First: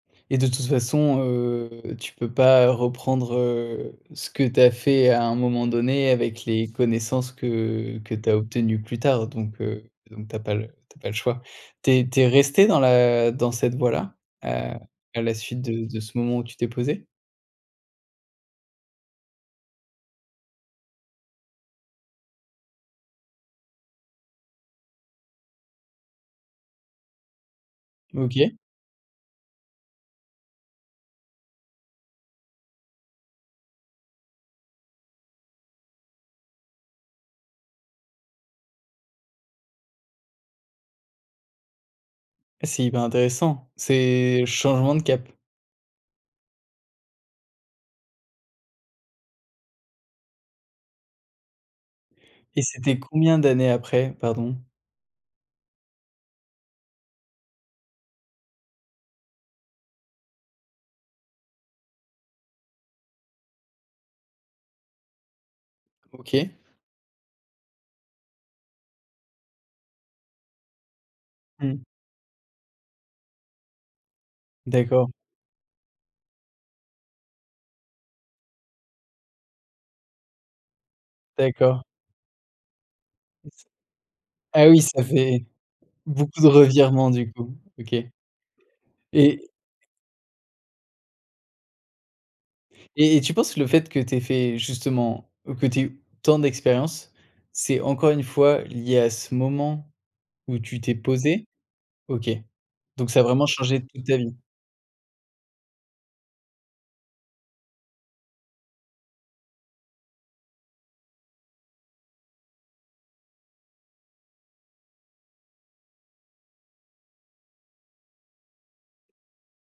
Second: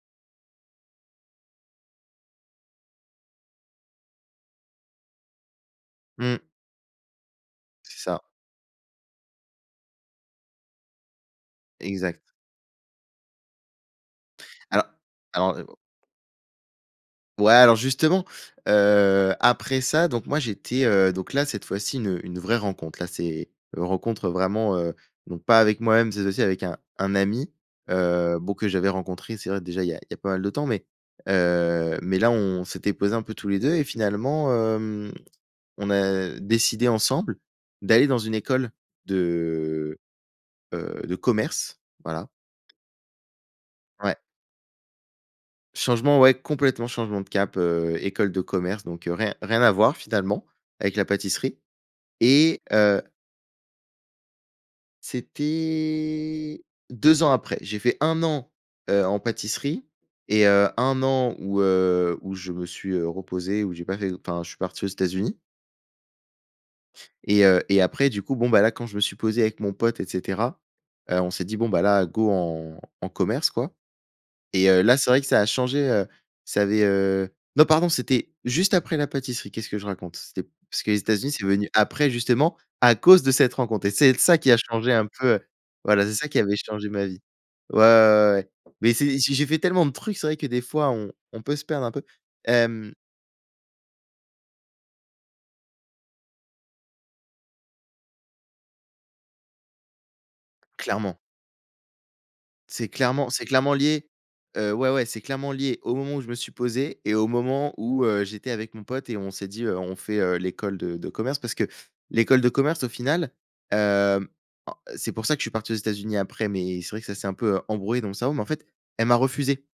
Et de toute façon, heu, tu peux pas, heu, reprendre, heu, ce que tu as fait à un moment donné Mmh. avec les connaissances que C'est que ça. tu as obtenues plus tard. Donc, heu, donc tu as pas le tu as pas le choix. Tu es Exact. tu es resté dans la dans cette voie-là? Heu, Alors à la alors suite et au de de ce moment où tu t'es posé? Ouais, alors justement, heu, après ça, donc moi j'étais, heu donc là, cette fois-ci une une vraie rencontre. Là c'est, heu, rencontre vraiment, heu donc pas avec moi-même, cette fois-ci avec un un ami. Heu, bon, OK. que j'avais rencontré, c'est vrai déjà il y a il y a pas mal de temps, mais, heu, mais là on s'était posés un peu tous les 2 et finalement, hem, on a décidé ensemble d'aller dans une école de, heu, de commerce. Voilà. C'est hyper intéressant. Ouais. C'est changement de cap? Changement, ouais, complètement changement de cap. Heu, école de commerce, donc rien rien à voir, finalement, avec la pâtisserie. Et Et, c'était heu combien d'années après? Pardon. C'était 2 ans après. J'ai fait 1 an, heu, en pâtisserie et, heu, 1 an où, heu, où je me suis, heu, reposé, où j'ai pas fait enfin, je suis parti aux États-Unis. OK. Et, heu, et après du coup, bon, ben, là, quand je me suis posé avec mon pote, et cetera. Heu, on s'est dit: «Bon, ben, Mmh. là, go en en commerce quoi». Et, heu, là, c'est D'accord. vrai que ça a changé, heu ça avait, heu non pardon, c'était juste après la pâtisserie. Qu'est-ce que je raconte? C'était parce que les Etats-Unis, c'est venu D'accord. après, justement, à cause de Et cette ce rencontre. Et c'est l ça qui a ah oui changé ça un peu fait voilà, c'est ça qui beaucoup de avait changé ma revirements, vie. du coup. Ouais, ouais, OK. ouais, ouais, mais c'est j'ai j'ai Et fait tellement de trucs. C'est vrai que des fois, on on peut se perdre un peu. Hem et et tu penses le fait que tu aies fait, justement que tu aies eu tant d'expériences, c'est, encore une fois, lié à ce moment où tu t'es Clairement. posé? OK. C'est Donc ça a clairement c'est vraiment clairement changé toute lié. ta vie? Heu, ouais, ouais, c'est clairement lié au moment où je me suis posé et au moment où, heu, j'étais avec mon pote et on s'est dit, heu: «On fait heu, l'école de de commerce». Parce que l'école de commerce, au final, hem, en c'est pour ça que je suis parti aux États-Unis après, mais c'est vrai que ça s'est un peu, heu, embrouillé dans mon cerveau, mais en fait, elle m'a refusé.